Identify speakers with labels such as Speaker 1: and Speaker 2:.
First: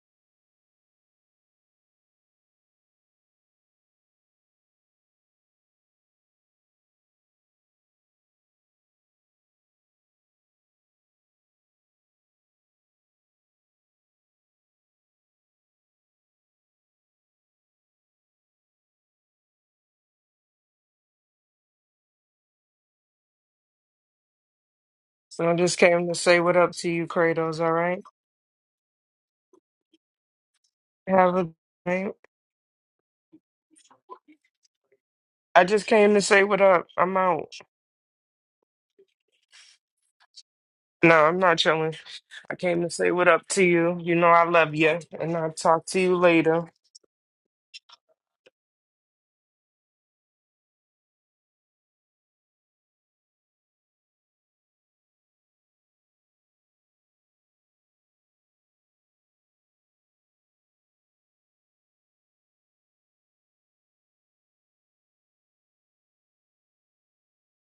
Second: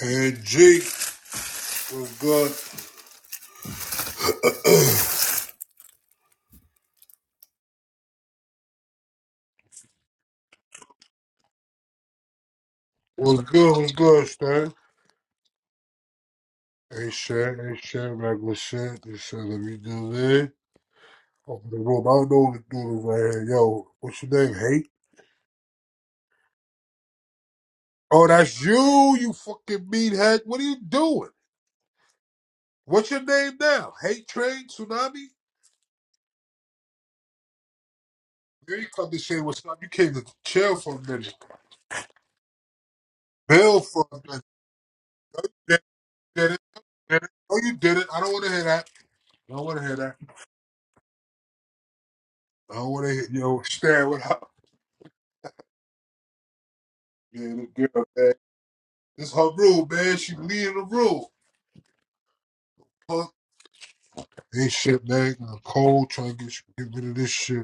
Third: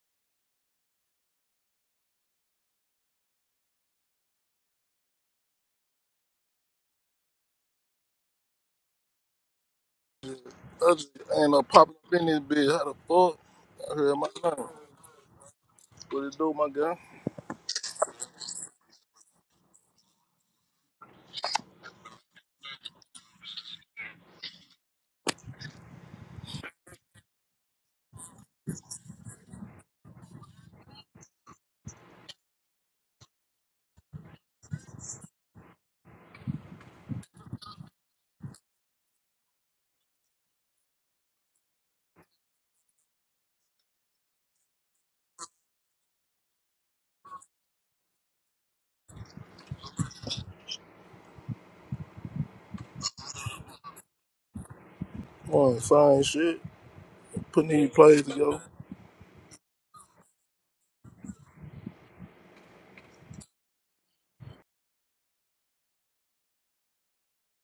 Speaker 1: Hey, G, what's good?
Speaker 2: I just ain't no popping up in this bitch. How the fuck?
Speaker 1: What's good? What's
Speaker 2: I heard
Speaker 1: good,
Speaker 2: my name.
Speaker 1: Stan?
Speaker 2: What it do, my guy?
Speaker 1: Hey, Shan, hey, Shan, regular shit. They said, let me do this. Open the room. I don't know what to do this right here. Yo, what's your name, Hate?
Speaker 3: So I just came to say what up to you, Kratos, all right?
Speaker 1: Oh, that's you, you fucking meathead. What are you doing?
Speaker 3: Have a night.
Speaker 1: What's your name now? Hate Train? Tsunami?
Speaker 3: I just came to say what up. I'm out.
Speaker 1: Yeah, You ain't come to say what's up. You came to chill for a
Speaker 3: No,
Speaker 1: minute.
Speaker 3: I'm not chilling. I came to say what up to
Speaker 1: Bill
Speaker 3: you.
Speaker 1: for
Speaker 3: You
Speaker 1: a
Speaker 3: know
Speaker 1: minute.
Speaker 3: I love you, and I'll talk to you
Speaker 1: Did, did
Speaker 3: later.
Speaker 1: it, did it. Oh, you did it. I don't want to hear that. I don't want to hear that. I don't want to hear, yo, Stan, what up?
Speaker 2: Well, fine shit.
Speaker 1: Yeah,
Speaker 2: Putting
Speaker 1: good,
Speaker 2: these plays
Speaker 1: man.
Speaker 2: together.
Speaker 1: This her rule, man. She leading the rule. Huh? Ain't shit, man. I'm cold trying to get, get rid of this shit.